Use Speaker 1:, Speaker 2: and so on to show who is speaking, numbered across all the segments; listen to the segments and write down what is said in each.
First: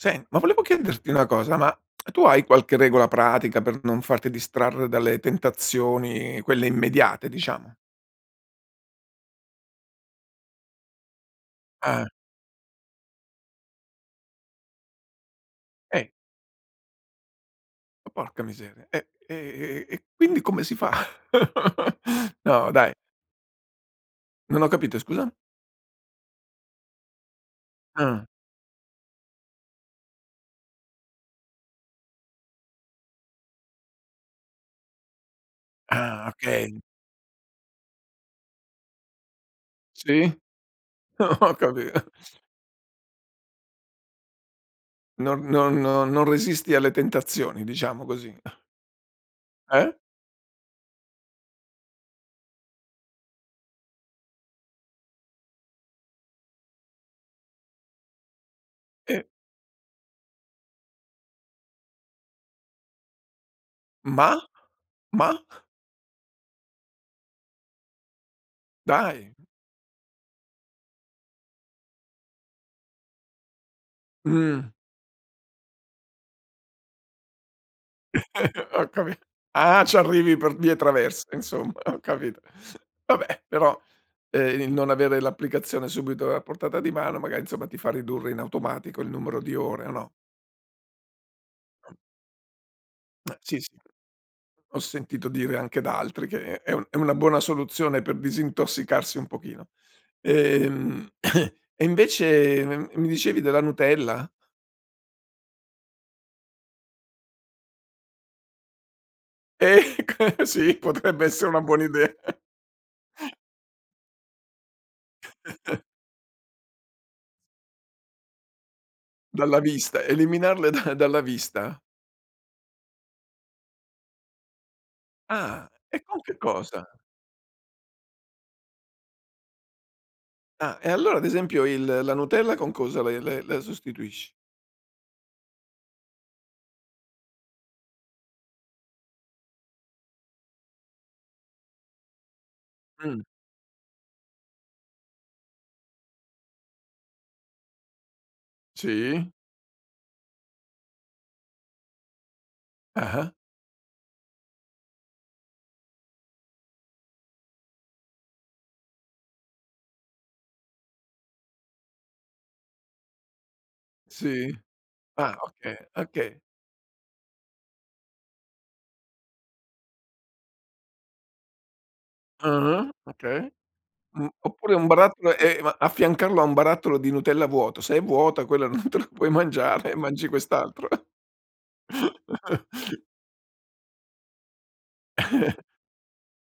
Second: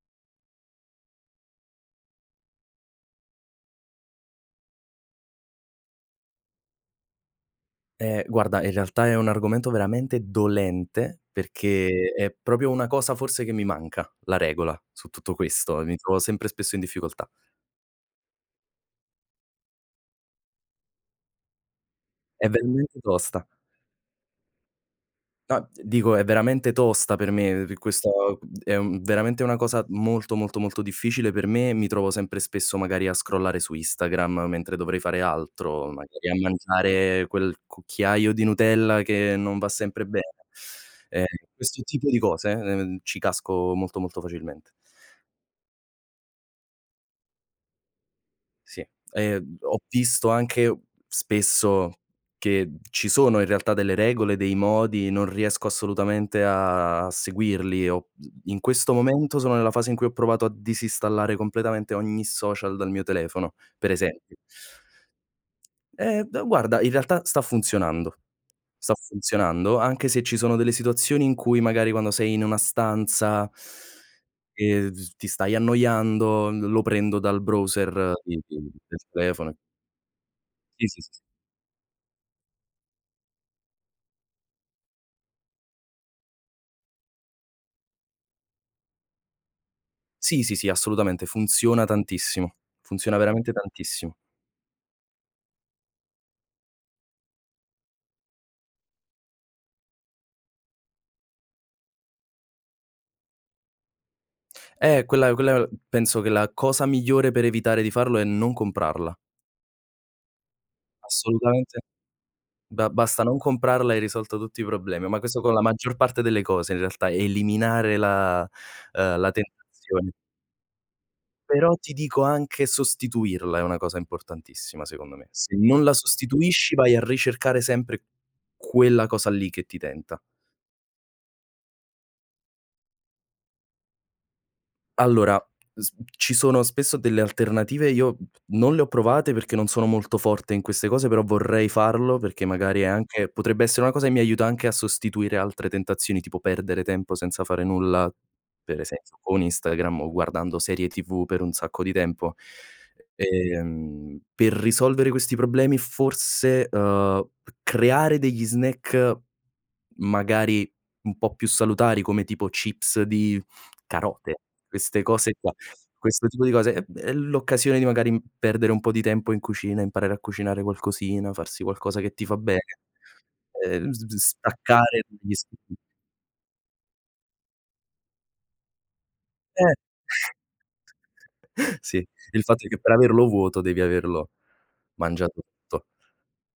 Speaker 1: Sen ma volevo chiederti una cosa: ma tu hai qualche regola pratica per non farti distrarre dalle tentazioni, quelle immediate, diciamo?
Speaker 2: Ehm, guarda, in realtà è un argomento veramente dolente,
Speaker 1: Ah, eh.
Speaker 2: perché è proprio una cosa, forse, che mi manca, la regola, su tutto questo, mi
Speaker 1: Eh.
Speaker 2: trovo sempre spesso in difficoltà.
Speaker 1: Ma porca miseria, eh, e e e e quindi come si fa?
Speaker 2: È
Speaker 1: No, dai.
Speaker 2: veramente tosta.
Speaker 1: Non ho capito, scusa?
Speaker 2: No, dico, è veramente tosta per me, uhm,
Speaker 1: Ah.
Speaker 2: questo è un veramente una cosa molto, molto, molto difficile per me e mi trovo sempre spesso magari a scrollare su Instagram mentre dovrei fare altro,
Speaker 1: Ah,
Speaker 2: magari a
Speaker 1: okay.
Speaker 2: mangiare quel cucchiaio di Nutella che non va sempre
Speaker 1: Sì?
Speaker 2: bene. Ehm,
Speaker 1: Ho
Speaker 2: questo
Speaker 1: capi
Speaker 2: tipo di cose, uhm, ci casco molto, molto facilmente.
Speaker 1: Non non no non resisti alle tentazioni, diciamo così.
Speaker 2: Sì, ehm, ho
Speaker 1: Eh?
Speaker 2: visto anche, spesso, che ci sono in realtà delle regole, dei modi, non riesco assolutamente a seguirli o, mhmm, in questo
Speaker 1: E
Speaker 2: momento sono nella fase in cui ho provato a disinstallare completamente ogni social dal mio telefono, per
Speaker 1: Ma?
Speaker 2: esempio.
Speaker 1: ma?
Speaker 2: Eh d guarda, in realtà, sta funzionando, sta
Speaker 1: Dai!
Speaker 2: funzionando, anche se ci sono delle situazioni in cui magari quando sei in una stanza
Speaker 1: Mh.
Speaker 2: ...e d s ti stai annoiando, l lo prendo dal browser, i i
Speaker 1: Ho
Speaker 2: del
Speaker 1: capi
Speaker 2: telefono.
Speaker 1: ah, ci arrivi per vie
Speaker 2: Sì, sì, sì.
Speaker 1: traverse, insomma, ho capito. Vabbè, però, uhm, il non avere l'applicazione subito a portata di mano, magari, insomma, ti fa ridurre in automatico il numero di ore o no?
Speaker 2: Sì, sì, sì, assolutamente. Funziona tantissimo. Funziona
Speaker 1: Eh,
Speaker 2: veramente
Speaker 1: sì, sì.
Speaker 2: tantissimo.
Speaker 1: Ho sentito dire anche da altri che è è un è una buona soluzione per disintossicarsi un pochino. Ehm, e invece, mhmm, mi dicevi della Nutella?
Speaker 2: Eh, quella quella penso che la cosa migliore per evitare di farlo è non comprarla.
Speaker 1: Ecco, sì, potrebbe essere una
Speaker 2: Assolutamente.
Speaker 1: buona idea.
Speaker 2: Ba basta non comprarla, e hai risolto tutti i problemi, ma questo con la maggior parte delle cose, in realtà, eliminare la uhm, la
Speaker 1: Dalla vista,
Speaker 2: tentazione.
Speaker 1: eliminarle da dalla
Speaker 2: Però
Speaker 1: vista.
Speaker 2: ti dico anche sostituirla è una cosa importantissima, secondo me, se
Speaker 1: Ah,
Speaker 2: non la
Speaker 1: e con che
Speaker 2: sostituisci,
Speaker 1: cosa?
Speaker 2: vai a ricercare sempre quella cosa lì che ti tenta.
Speaker 1: Ah, e allora, ad esempio, il la Nutella con cosa la i la la sostituisci?
Speaker 2: Allora, s ci sono spesso delle alternative e io non le ho provate perché non sono molto forte in queste cose, però vorrei farlo perché magari è
Speaker 1: Mh.
Speaker 2: anche potrebbe essere una cosa che mi aiuta anche a sostituire altre tentazioni, tipo perdere tempo senza fare nulla, per esempio
Speaker 1: Sì.
Speaker 2: con Instagram o guardando serie TV per un sacco di tempo.
Speaker 1: Ah-ah.
Speaker 2: Ehm, per risolvere questi problemi forse, uhm, c creare degli snack, magari un po' più salutari come, tipo, chips di carote,
Speaker 1: Sì.
Speaker 2: queste cose
Speaker 1: Ah,
Speaker 2: qua,
Speaker 1: okay,
Speaker 2: questo
Speaker 1: okay.
Speaker 2: tipo di cose è b è l'occasione di magari perdere un po' di tempo in cucina, imparare a cucinare qualcosina, farsi qualcosa che ti fa bene.
Speaker 1: Ah-ah, okay.
Speaker 2: Ehm, z vis
Speaker 1: Mh, oppure un
Speaker 2: staccare dagli
Speaker 1: barattolo e ma
Speaker 2: schemi.
Speaker 1: affiancarlo a un barattolo di Nutella vuoto, se è vuota quella non te la puoi
Speaker 2: Eh.
Speaker 1: mangiare e mangi quest'altro.
Speaker 2: Sì, il fatto è che per averlo vuoto devi averlo mangiato tutto.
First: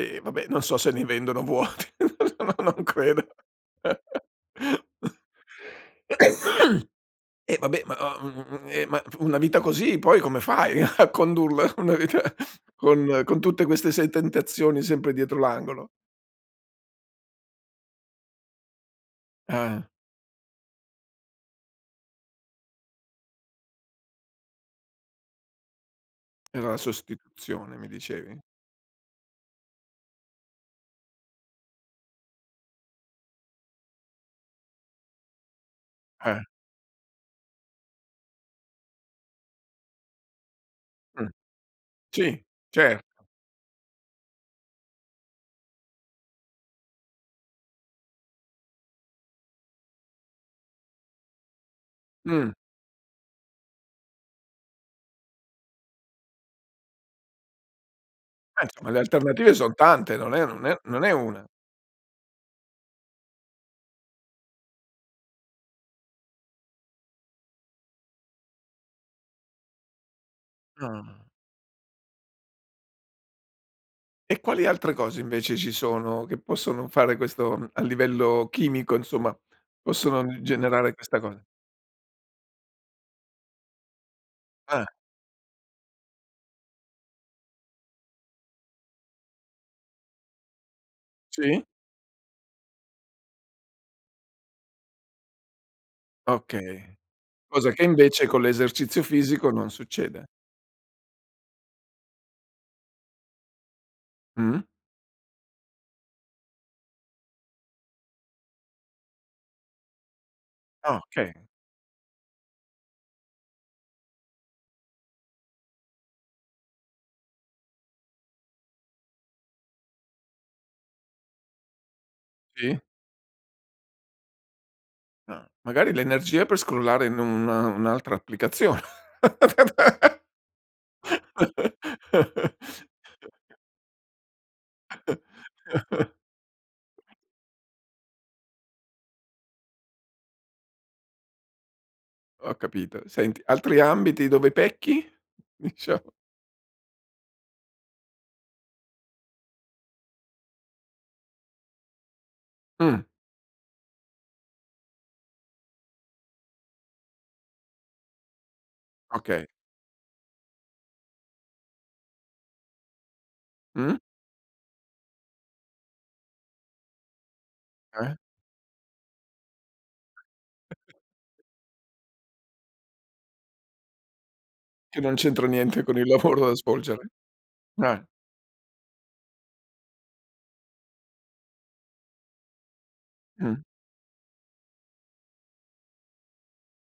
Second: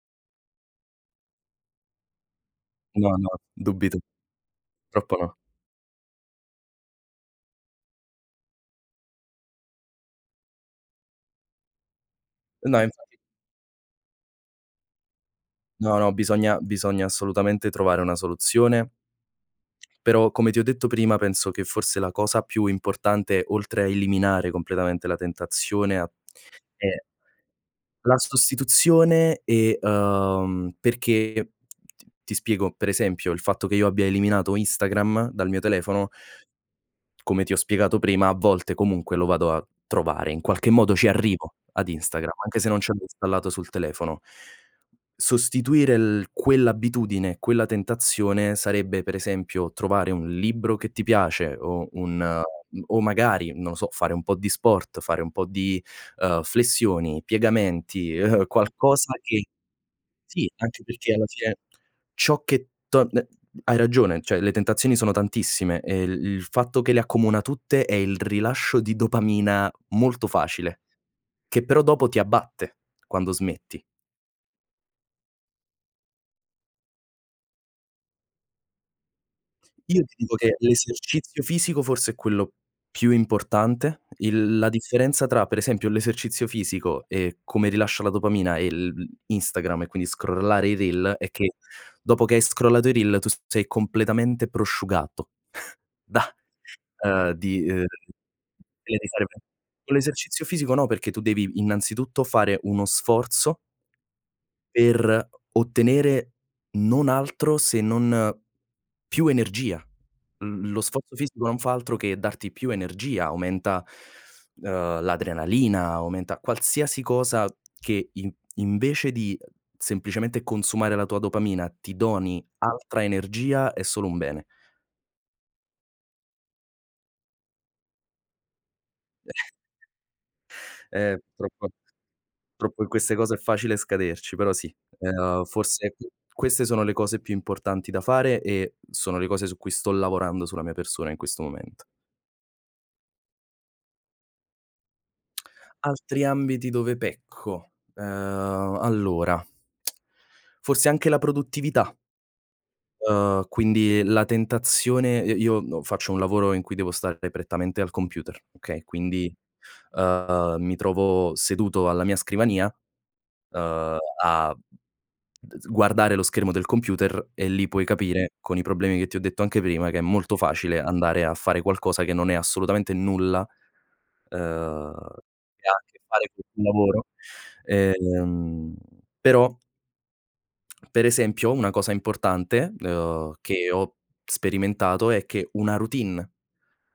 Speaker 1: Eh, vabbè, non so se ne vendono vuoti, no non
Speaker 2: No,
Speaker 1: credo.
Speaker 2: no, dubito. Troppo no.
Speaker 1: E, vabbè, ma o uhm, eh, ma fu una vita così, poi come fai a condurla? Una vita
Speaker 2: No, e infatti
Speaker 1: con con tutte queste 6 tentazioni sempre dietro l'angolo?
Speaker 2: No, no, bisogna bisogna assolutamente trovare una soluzione
Speaker 1: Eh.
Speaker 2: ...però, come ti ho detto prima, penso che forse la cosa più importante, oltre a eliminare completamente la tentazione a
Speaker 1: Era la
Speaker 2: è
Speaker 1: sostituzione, mi
Speaker 2: la
Speaker 1: dicevi?
Speaker 2: sostituzione e, uhm perché, ti ti spiego: per esempio, il fatto che io abbia eliminato Instagram dal mio telefono
Speaker 1: Eh.
Speaker 2: ...come ti ho spiegato prima, a volte comunque lo vado a trovare, in qualche modo ci
Speaker 1: Mh.
Speaker 2: arrivo ad Instagram,
Speaker 1: Ci,
Speaker 2: anche se non ce l'ho
Speaker 1: certo.
Speaker 2: installato sul telefono. Sostituire il quell'abitudine, quella tentazione sarebbe, per esempio, trovare un libro che ti piace o un ehm
Speaker 1: Mh.
Speaker 2: o magari, non lo so, fare un po' di sport, fare un po' di, uhm, flessioni, piegamenti,
Speaker 1: Ma, insomma, le
Speaker 2: qualcosa che
Speaker 1: alternative son tante, non è
Speaker 2: sì,
Speaker 1: non è
Speaker 2: anche
Speaker 1: non è
Speaker 2: perché alla
Speaker 1: 1.
Speaker 2: fine ciò che torn ehm, hai ragione, cioè le tentazioni sono tantissime e il il fatto che le accomuna tutte è il rilascio di dopamina molto facile,
Speaker 1: Ah.
Speaker 2: che però dopo ti abbatte, quando smetti.
Speaker 1: E quali altre cose invece ci sono, che possono fare questo, mhmm, a livello chimico insomma,
Speaker 2: Io ti
Speaker 1: possono
Speaker 2: dico
Speaker 1: d
Speaker 2: che
Speaker 1: generare questa
Speaker 2: l'esercizio
Speaker 1: cosa?
Speaker 2: fisico forse è quello più importante, il la
Speaker 1: Eh.
Speaker 2: differenza tra per esempio, l'esercizio fisico e come rilascia la dopamina e l l Instagram, e quindi scrollare i reel è che,
Speaker 1: Sì.
Speaker 2: dopo che hai scrollato i reel tu sei completamente prosciugato. da
Speaker 1: Okay.
Speaker 2: uhm, di
Speaker 1: Cosa che
Speaker 2: ehm,
Speaker 1: invece con
Speaker 2: prima
Speaker 1: l'esercizio
Speaker 2: di fa
Speaker 1: fisico non
Speaker 2: con
Speaker 1: succede.
Speaker 2: l'esercizio fisico no, perché tu devi innanzitutto fare uno sforzo
Speaker 1: Mh.
Speaker 2: per o ottenere non altro se non più energia. L lo
Speaker 1: Ah,
Speaker 2: sforzo
Speaker 1: okay.
Speaker 2: fisico non fa altro che darti più energia, aumenta, uhm, l'adrenalina, aumenta qualsiasi cosa che in invece di, semplicemente consumare la tua dopamina, ti doni
Speaker 1: Sì.
Speaker 2: altra energia, è solo un bene.
Speaker 1: Ah. Magari l'energia per scrollare in un un'altra applicazione.
Speaker 2: Ehm, purtroppo purtroppo in queste cose è facile scaderci, però sì, uhm, forse q queste sono le cose più importanti da fare e sono le cose su cui sto lavorando sulla mia persona in questo momento.
Speaker 1: Ho capito, senti, altri ambiti dove pecchi, dicia
Speaker 2: Altri ambiti dove pecco. Uhm, allora, forse anche la produttività.
Speaker 1: Mh.
Speaker 2: Uhm, quindi la tentazione, i io no faccio un lavoro in cui devo stare prettamente al computer, okay? Quindi,
Speaker 1: Okay.
Speaker 2: uhm, mi trovo seduto alla mia scrivania, uhm,
Speaker 1: Mh.
Speaker 2: a d s guardare lo schermo del computer e lì puoi
Speaker 1: Eh.
Speaker 2: capire, con i problemi che ti ho detto anche prima, che è molto facile andare a fare qualcosa che non è assolutamente nulla, uhm,
Speaker 1: Che non c'entra
Speaker 2: che ha
Speaker 1: niente
Speaker 2: a
Speaker 1: con
Speaker 2: che
Speaker 1: il
Speaker 2: fare con
Speaker 1: lavoro da
Speaker 2: quel lavoro.
Speaker 1: svolgere, eh.
Speaker 2: Ehm, però per esempio una cosa importante, uhm,
Speaker 1: Mh.
Speaker 2: che ho sperimentato è che una routine,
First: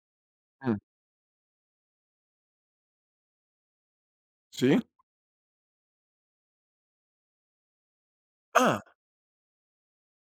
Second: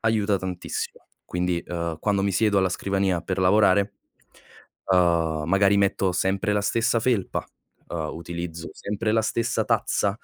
Speaker 2: aiuta
Speaker 1: Mh.
Speaker 2: tantissimo. Quindi, uhm, quando mi siedo alla scrivania per lavorare,
Speaker 1: Sì?
Speaker 2: uhm, magari metto sempre la stessa felpa, uhm, utilizzo
Speaker 1: Ah.
Speaker 2: sempre la stessa tazza,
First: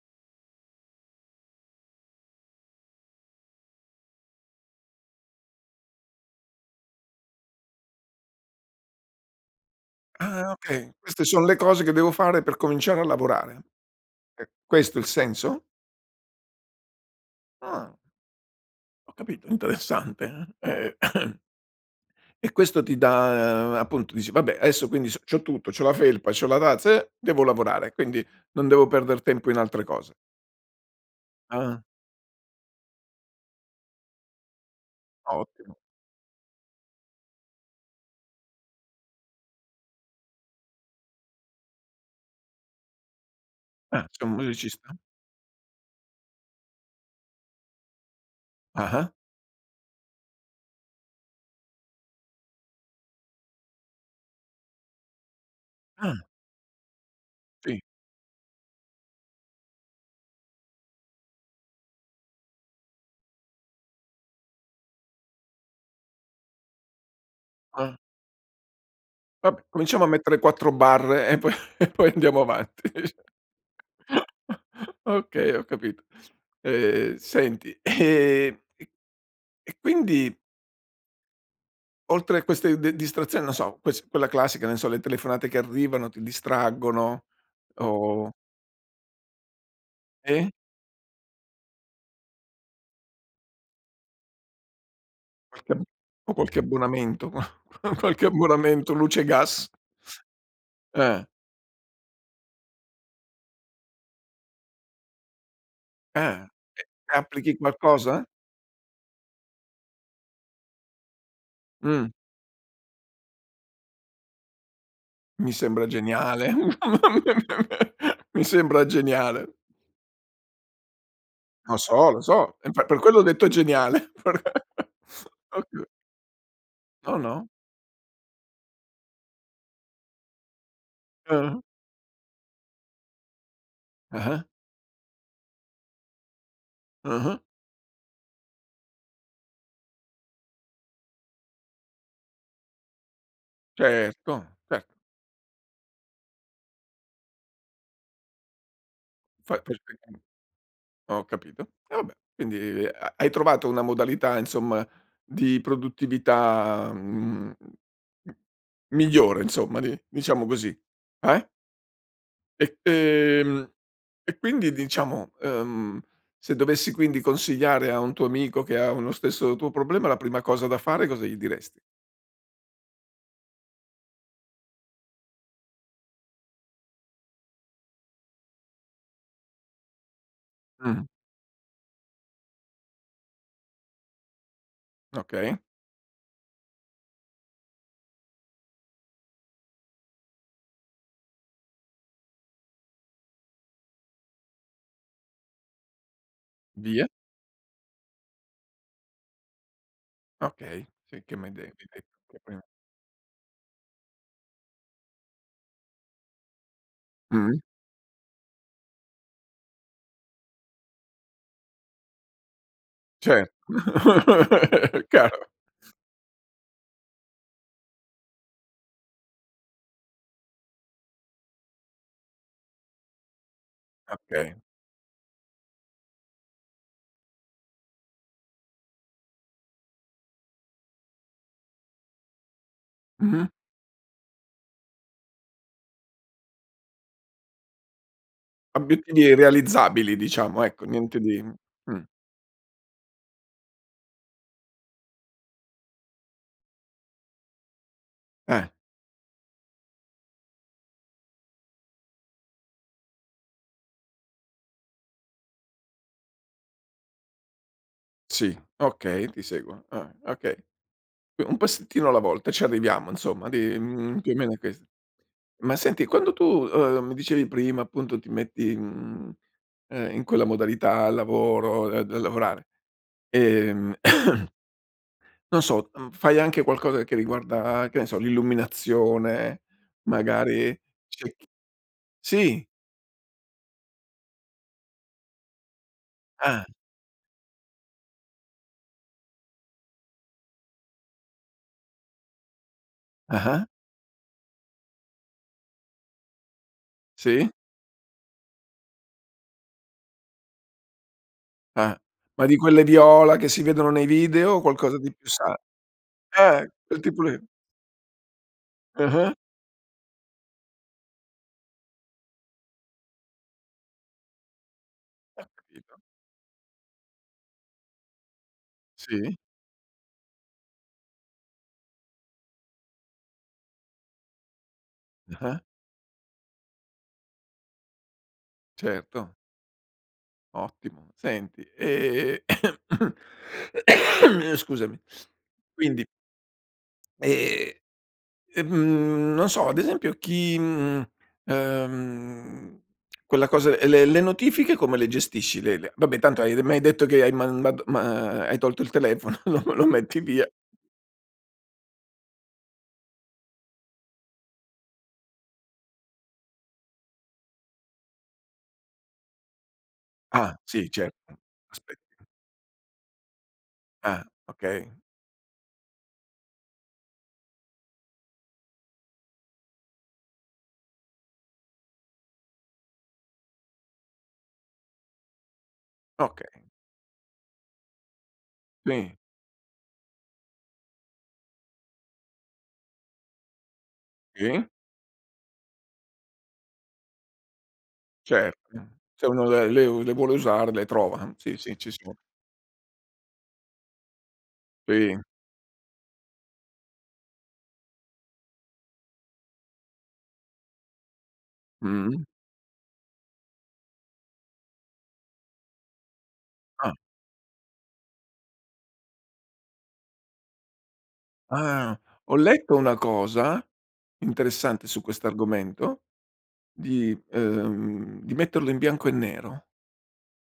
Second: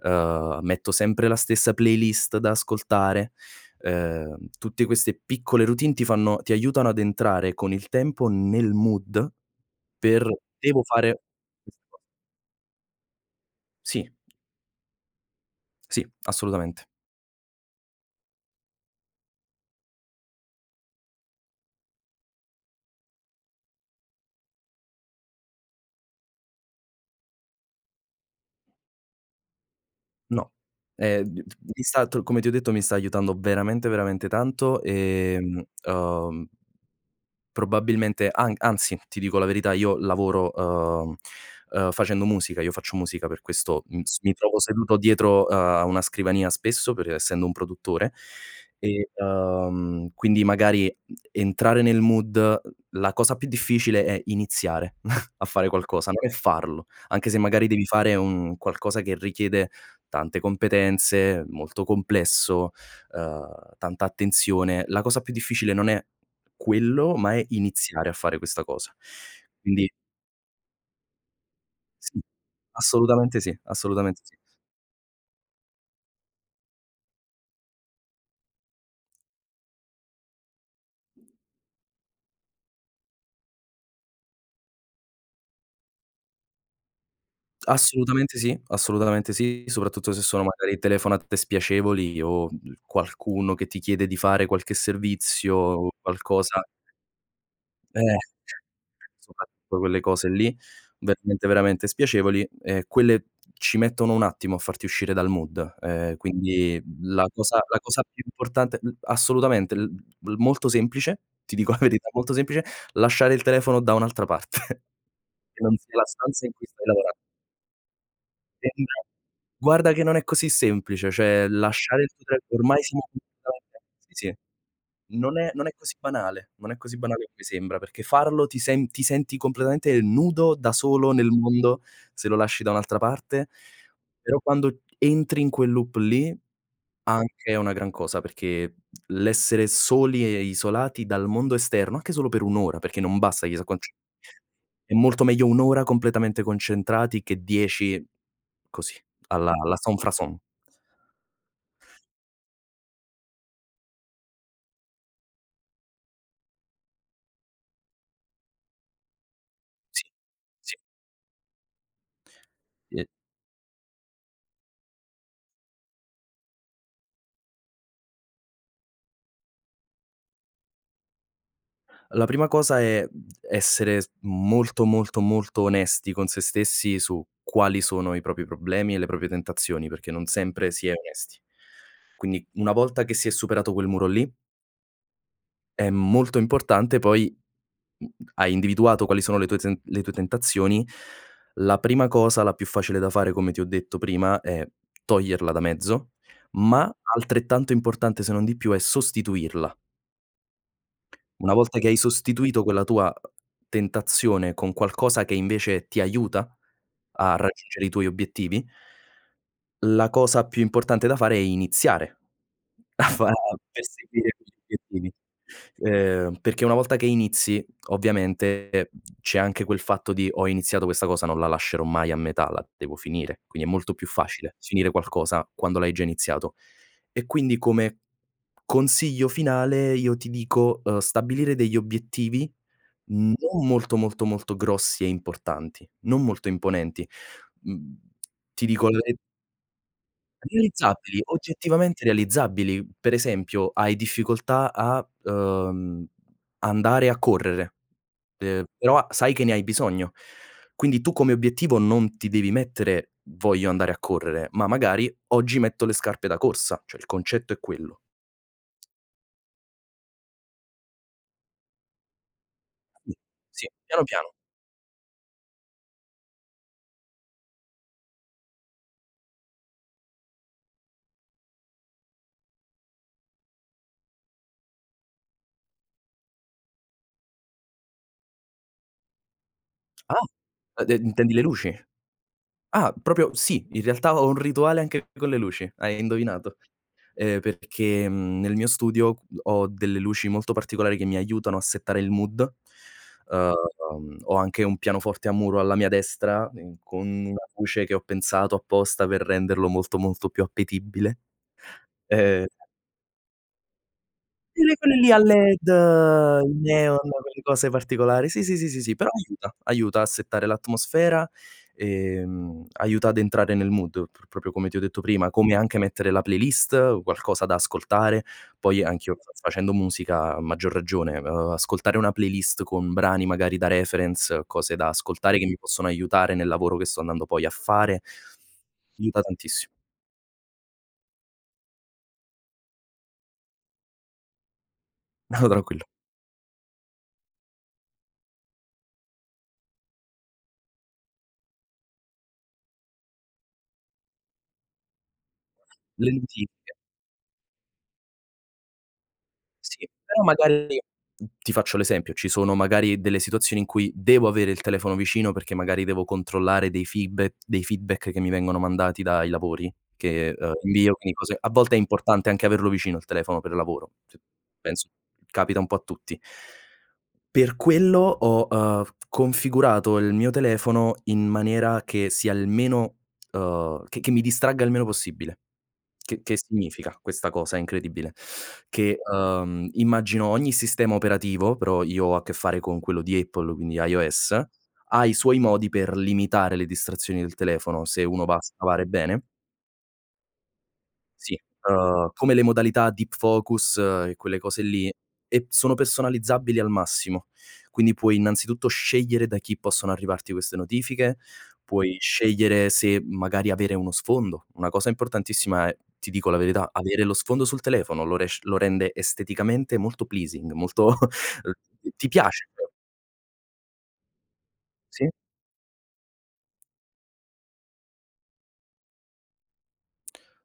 Speaker 2: uhm, metto sempre la stessa playlist da ascoltare. Uhm, tutte queste piccole routine ti fanno ti aiutano ad entrare con il tempo nel mood per
Speaker 1: Ah,
Speaker 2: devo
Speaker 1: okay,
Speaker 2: fare
Speaker 1: queste son le cose
Speaker 2: questa
Speaker 1: che
Speaker 2: cosa.
Speaker 1: devo fare per cominciare a lavorare.
Speaker 2: Sì.
Speaker 1: E questo il senso?
Speaker 2: Sì, assolutamente.
Speaker 1: Ah. Ho capito, interessante, eh. E questo ti dà appunto dici: "Vabbè, adesso quindi s c'ho tutto, c'ho la felpa, c'ho la tazza, eh, devo lavorare, quindi non devo perder tempo in altre cose."
Speaker 2: No. Ehm, [unintelligible] mi
Speaker 1: Ah-ah.
Speaker 2: è stat come ti ho detto, mi sta aiutando veramente veramente tanto, ehm,
Speaker 1: Ottimo.
Speaker 2: uhm probabilmente an anzi, ti dico la verità, io lavoro, uhm, uh, facendo musica, io faccio musica per questo, mhmm,
Speaker 1: Ah,
Speaker 2: s
Speaker 1: sei
Speaker 2: mi
Speaker 1: un
Speaker 2: trovo
Speaker 1: musicista?
Speaker 2: seduto dietro a una scrivania spesso per essendo un produttore, e,
Speaker 1: Ah-ah.
Speaker 2: uhm, quindi magari entrare nel mood, la cosa più difficile è iniziare a fare qualcosa,
Speaker 1: Ah!
Speaker 2: non è farlo, anche se magari
Speaker 1: Sì.
Speaker 2: devi fare un qualcosa che richiede tante competenze, molto complesso, uhm, tanta attenzione, la cosa più difficile non è, quello, ma è
Speaker 1: Ah.
Speaker 2: iniziare a fare questa cosa.
Speaker 1: Vab
Speaker 2: Quindi
Speaker 1: cominciamo a mettere 4 barre e po e poi
Speaker 2: Sì,
Speaker 1: andiamo avanti.
Speaker 2: assolutamente sì, assolutamente sì.
Speaker 1: Okay, ho capito. Ehm, senti, ehm, e quindi Oltre a queste de distrazioni, no so, ques quella classica, non so, le telefonate che arrivano, ti distraggono? O
Speaker 2: Assolutamente sì, assolutamente sì. Soprattutto se sono,
Speaker 1: E?
Speaker 2: magari, telefonate spiacevoli, o qualcuno che ti chiede di fare qualche servizio
Speaker 1: [unintelligible]
Speaker 2: o
Speaker 1: O qualche
Speaker 2: qualcosa
Speaker 1: abbonamento, ma qua
Speaker 2: Eh.
Speaker 1: qualche abbonamento luce e gas.
Speaker 2: Soprattutto quelle cose lì,
Speaker 1: Eh.
Speaker 2: veramente, veramente spiacevoli, ehm, quelle ci mettono un attimo a farti uscire dal mood. Ehm,
Speaker 1: Eh, e
Speaker 2: quindi,
Speaker 1: e
Speaker 2: la
Speaker 1: applichi
Speaker 2: cosa la cosa più
Speaker 1: qualcosa?
Speaker 2: importante l assolutamente, il il molto semplice, ti dico la verità
Speaker 1: Mh.
Speaker 2: molto semplice: lasciare il telefono da un'altra parte,
Speaker 1: Mi
Speaker 2: che non
Speaker 1: sembra
Speaker 2: sia la stanza in
Speaker 1: geniale,
Speaker 2: cui stai lavorando.
Speaker 1: mi sembra
Speaker 2: [unintelligible]
Speaker 1: geniale!
Speaker 2: Guarda che non è così semplice. Cioè,
Speaker 1: Lo
Speaker 2: lasciare
Speaker 1: so,
Speaker 2: il
Speaker 1: lo
Speaker 2: tuo
Speaker 1: so,
Speaker 2: telefono,
Speaker 1: e
Speaker 2: ormai
Speaker 1: infa per
Speaker 2: signi
Speaker 1: quello ho detto è
Speaker 2: [unintelligible]
Speaker 1: geniale!
Speaker 2: sì, sì.
Speaker 1: per
Speaker 2: Non è non è
Speaker 1: Okay!
Speaker 2: così banale, non è così
Speaker 1: No,
Speaker 2: banale come
Speaker 1: no.
Speaker 2: sembra, perché farlo ti sen ti senti completamente nudo, da solo nel
Speaker 1: Ah-ah.
Speaker 2: mondo, se lo lasci da un'altra parte. Però,
Speaker 1: Ah-ah.
Speaker 2: quando entri in quel loop lì,
Speaker 1: Ah-ah.
Speaker 2: anche è una gran cosa, perché l'essere soli e e isolati dal mondo esterno, anche solo per 1 ora, perché non bassa chissà quanti
Speaker 1: Certo,
Speaker 2: È
Speaker 1: certo.
Speaker 2: molto meglio 1 ora completamente concentrati, che 10 così, alla
Speaker 1: Fai
Speaker 2: alla
Speaker 1: perché mh.
Speaker 2: sans-façon.
Speaker 1: Ho capito. Eh vabbè! Quindi, ha hai trovato una modalità, insomma, di produttività, mhmm, migliore, insomma, di
Speaker 2: Sì,
Speaker 1: diciamo
Speaker 2: sì.
Speaker 1: così. Eh? E
Speaker 2: Sì.
Speaker 1: ehm, e quindi diciamo, uhm, se dovessi quindi consigliare a un tuo amico che ha uno stesso tuo problema, la prima cosa da fare cosa gli dires
Speaker 2: La prima cosa è, mhmm, essere s molto, molto, molto onesti con se stessi su quali sono i propri problemi e le proprie tentazioni, perché non sempre si è
Speaker 1: Mh.
Speaker 2: onesti. Quindi, una volta che si è superato quel muro lì
Speaker 1: Okay.
Speaker 2: è molto importante poi, mhmm, hai individuato quali sono le tue zen le tue tentazioni, la prima cosa la più facile da fare, come ti ho detto prima, è toglierla da mezzo, ma
Speaker 1: Vie
Speaker 2: altrettanto importante, se non di più, è sostituirla.
Speaker 1: Okay, sì che mi hai
Speaker 2: Una
Speaker 1: de mi
Speaker 2: volta che
Speaker 1: hai
Speaker 2: hai
Speaker 1: de anche prima.
Speaker 2: sostituito quella tua, uh, tentazione con qualcosa che invece ti aiuta a
Speaker 1: Mh.
Speaker 2: raggiungere i tuoi obiettivi la cosa più importante da fare è iniziare a fa
Speaker 1: Cer
Speaker 2: a perseguire gli obiettivi.
Speaker 1: Chiaro.
Speaker 2: Ehm, perché una volta che inizi, ovviamente c'è anche quel fatto di: "Ho iniziato questa cosa, non la lascerò mai a metà, la devo finire". Quindi è molto più
Speaker 1: Okay.
Speaker 2: facile finire qualcosa quando l'hai già iniziato. E quindi, come consiglio finale io ti dico, uhm, stabilire degli obiettivi,
Speaker 1: Mh-mh.
Speaker 2: non molto, molto molto, grossi e importanti, non molto imponenti. Mhmm, ti dico le
Speaker 1: Obbiettivi realizzabili diciamo ecco, niente
Speaker 2: realizzabili,
Speaker 1: di mh.
Speaker 2: oggettivamente realizzabili. Per esempio: hai difficoltà a, uhm, andare a correre, ehm,
Speaker 1: Eh.
Speaker 2: però sai che ne hai bisogno. Quindi tu come obiettivo non ti devi mettere: "Voglio andare a correre." Ma magari: "Oggi metto le scarpe da corsa." Cioè, il concetto è quello.
Speaker 1: Sì, okay, ti seguo. Ah, okay. U un passettino alla volta, ci arriviamo
Speaker 2: Mh,
Speaker 1: insomma
Speaker 2: sì,
Speaker 1: di,
Speaker 2: piano
Speaker 1: mhmm,
Speaker 2: piano.
Speaker 1: più o meno è ques ma senti, quando tu, uhm, mi dicevi prima appunto ti metti, mhmm, ehm, in quella modalità al lavoro, ehm, d lavorare, ehm, non so, mhmm, fai anche qualcosa che riguarda che ne so, l'illuminazione?
Speaker 2: Ah!
Speaker 1: Magari
Speaker 2: E de intendi le
Speaker 1: cerchi
Speaker 2: luci?
Speaker 1: sì.
Speaker 2: Ah, proprio sì, in realtà ho un rituale anche con le luci. Hai indovinato,
Speaker 1: Ah.
Speaker 2: ehm, perché, mhmm, nel mio studio ho delle luci molto particolari che mi aiutano a settare il mood.
Speaker 1: Ah-ah.
Speaker 2: Uhm, ho anche un pianoforte a muro alla mia destra in con una
Speaker 1: Sì.
Speaker 2: luce che ho pensato apposta per renderlo molto, molto più appetibile,
Speaker 1: Ah, ma
Speaker 2: ehm
Speaker 1: di quelle viola che si vedono nei video? O
Speaker 2: Quelle quelle
Speaker 1: qualcosa
Speaker 2: lì
Speaker 1: di
Speaker 2: a
Speaker 1: più sa
Speaker 2: led, i
Speaker 1: eh,
Speaker 2: neon,
Speaker 1: tipo
Speaker 2: quelle
Speaker 1: le
Speaker 2: cose particolari, sì, sì, sì, sì, sì, però
Speaker 1: Ah-ah.
Speaker 2: aiuta. Aiuta a settare l'atmosfera, ehm, aiuta ad entrare nel mood pro proprio come ti ho detto prima,
Speaker 1: Ho
Speaker 2: come anche
Speaker 1: capito.
Speaker 2: mettere la playlist, qualcosa da ascoltare. Poi anch'io fa
Speaker 1: Sì.
Speaker 2: facendo musica a maggior ragione, uhm, ascoltare una playlist con brani magari da reference, cose da ascoltare che mi
Speaker 1: Ah-ah.
Speaker 2: possono aiutare nel lavoro che sto andando poi a fare, aiuta
Speaker 1: Certo.
Speaker 2: tantissimo.
Speaker 1: Ottimo, senti ehm, scusami.
Speaker 2: No, tranquillo.
Speaker 1: Quindi Ehm, ehm, non so, ad esempio, chi, mh, ehm, quella cosa ehm, le le notifiche come le gestisci, le le
Speaker 2: Le
Speaker 1: vabbè tanto hai
Speaker 2: notifiche.
Speaker 1: m'hai detto che hai mandato ma hai tolto il telefono, lo lo
Speaker 2: Sì,
Speaker 1: metti
Speaker 2: però
Speaker 1: via.
Speaker 2: magari n ti faccio l'esempio: ci sono magari delle situazioni in cui devo avere il telefono vicino perché magari devo controllare dei feedba dei feedback che mi vengono mandati dai lavori, che, ehm,
Speaker 1: Ah, sì,
Speaker 2: invio, quindi cose
Speaker 1: certo.
Speaker 2: a volte è
Speaker 1: Aspe
Speaker 2: importante anche averlo vicino il telefono per lavoro. S
Speaker 1: Ah,
Speaker 2: penso
Speaker 1: okay.
Speaker 2: capita un po' a tutti. Per quello ho, ehm, f configurato il mio telefono in maniera che sia il meno uhm, che che mi distragga il meno possibile. Che che
Speaker 1: Okay.
Speaker 2: significa questa cosa incredibile? Che,
Speaker 1: I.
Speaker 2: ehm immagino ogni sistema operativo, però io ho a che fare con quello di Apple, quindi iOS,
Speaker 1: I?
Speaker 2: ha i suoi modi per limitare le distrazioni del telefono, se uno va a
Speaker 1: Cer
Speaker 2: scavare bene.
Speaker 1: se uno le le le vuole usare, le trova.
Speaker 2: Sì,
Speaker 1: Sì, sì, ci
Speaker 2: ehm,
Speaker 1: sono.
Speaker 2: come le modalità deep focus e quelle cose lì
Speaker 1: I.
Speaker 2: e p sono personalizzabili al massimo, quindi puoi innanzitutto scegliere da chi possono arrivarti queste notifiche, puoi
Speaker 1: Mh.
Speaker 2: scegliere se magari avere uno sfondo. Una cosa importantissima è, ti dico la verità,
Speaker 1: Ah.
Speaker 2: avere lo sfondo sul telefono, lo resc lo rende esteticamente molto pleasing, molto
Speaker 1: Ah,
Speaker 2: ti
Speaker 1: ho
Speaker 2: piace. [unintelligible]
Speaker 1: letto una cosa interessante su
Speaker 2: Sì.
Speaker 1: questo argomento, di ehm, di metterlo in bianco e nero,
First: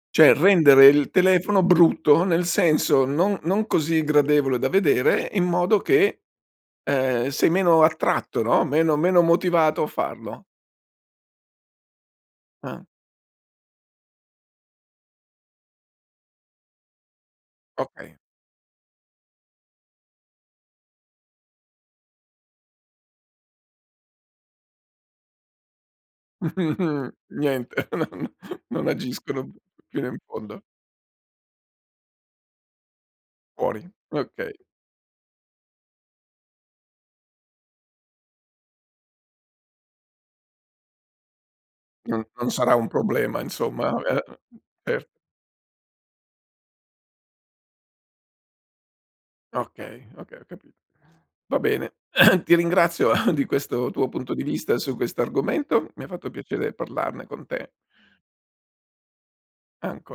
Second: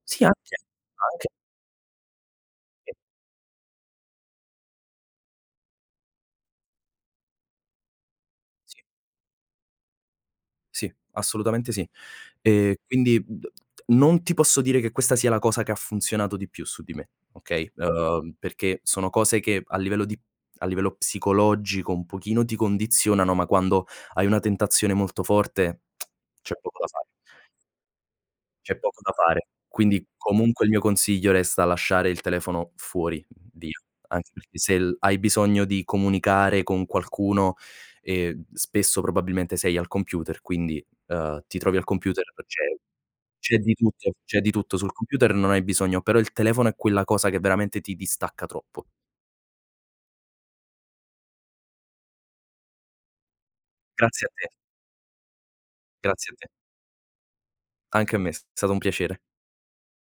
Speaker 2: Sì,
Speaker 1: cioè
Speaker 2: anche,
Speaker 1: rendere il
Speaker 2: anche.
Speaker 1: telefono brutto, nel senso non non così gradevole da vedere in modo che, ehm, sei meno attratto, no,
Speaker 2: Sì.
Speaker 1: meno meno motivato a farlo.
Speaker 2: Sì, assolutamente sì, ehm,
Speaker 1: Ah.
Speaker 2: quindi d non ti posso dire che questa sia la cosa che ha funzionato di più su di me, okay,
Speaker 1: Okay.
Speaker 2: ehm, perché sono cose che a livello di a livello psicologico un pochino ti condizionano, ma quando hai una tentazione molto forte, c'è poco da fa
Speaker 1: Niente, non
Speaker 2: C'è
Speaker 1: non
Speaker 2: poco da fare.
Speaker 1: agiscono
Speaker 2: Quindi
Speaker 1: fino in fondo.
Speaker 2: comunque il mio consiglio resta lasciare il telefono fuori, via,
Speaker 1: Fuori,
Speaker 2: anche
Speaker 1: okay.
Speaker 2: perché se l hai bisogno di comunicare con qualcuno, ehm, spesso probabilmente sei al computer, quindi, ehm, ti trovi al
Speaker 1: Non
Speaker 2: computer,
Speaker 1: non sarà
Speaker 2: c'è
Speaker 1: un problema,
Speaker 2: c'è di
Speaker 1: insomma,
Speaker 2: tutto,
Speaker 1: eh,
Speaker 2: c'è di tutto sul
Speaker 1: cer
Speaker 2: computer, non hai bisogno. Però il telefono è quella cosa che veramente ti distacca troppo.
Speaker 1: Okay, okay, ho capito. Va bene, ti ringrazio di questo tuo
Speaker 2: Grazie a
Speaker 1: punto di
Speaker 2: te.
Speaker 1: vista su questo argomento, mi ha fatto
Speaker 2: Grazie a te.
Speaker 1: piacere parlarne con te.
Speaker 2: Anche a me, s stato un piacere.
Speaker 1: Ancora.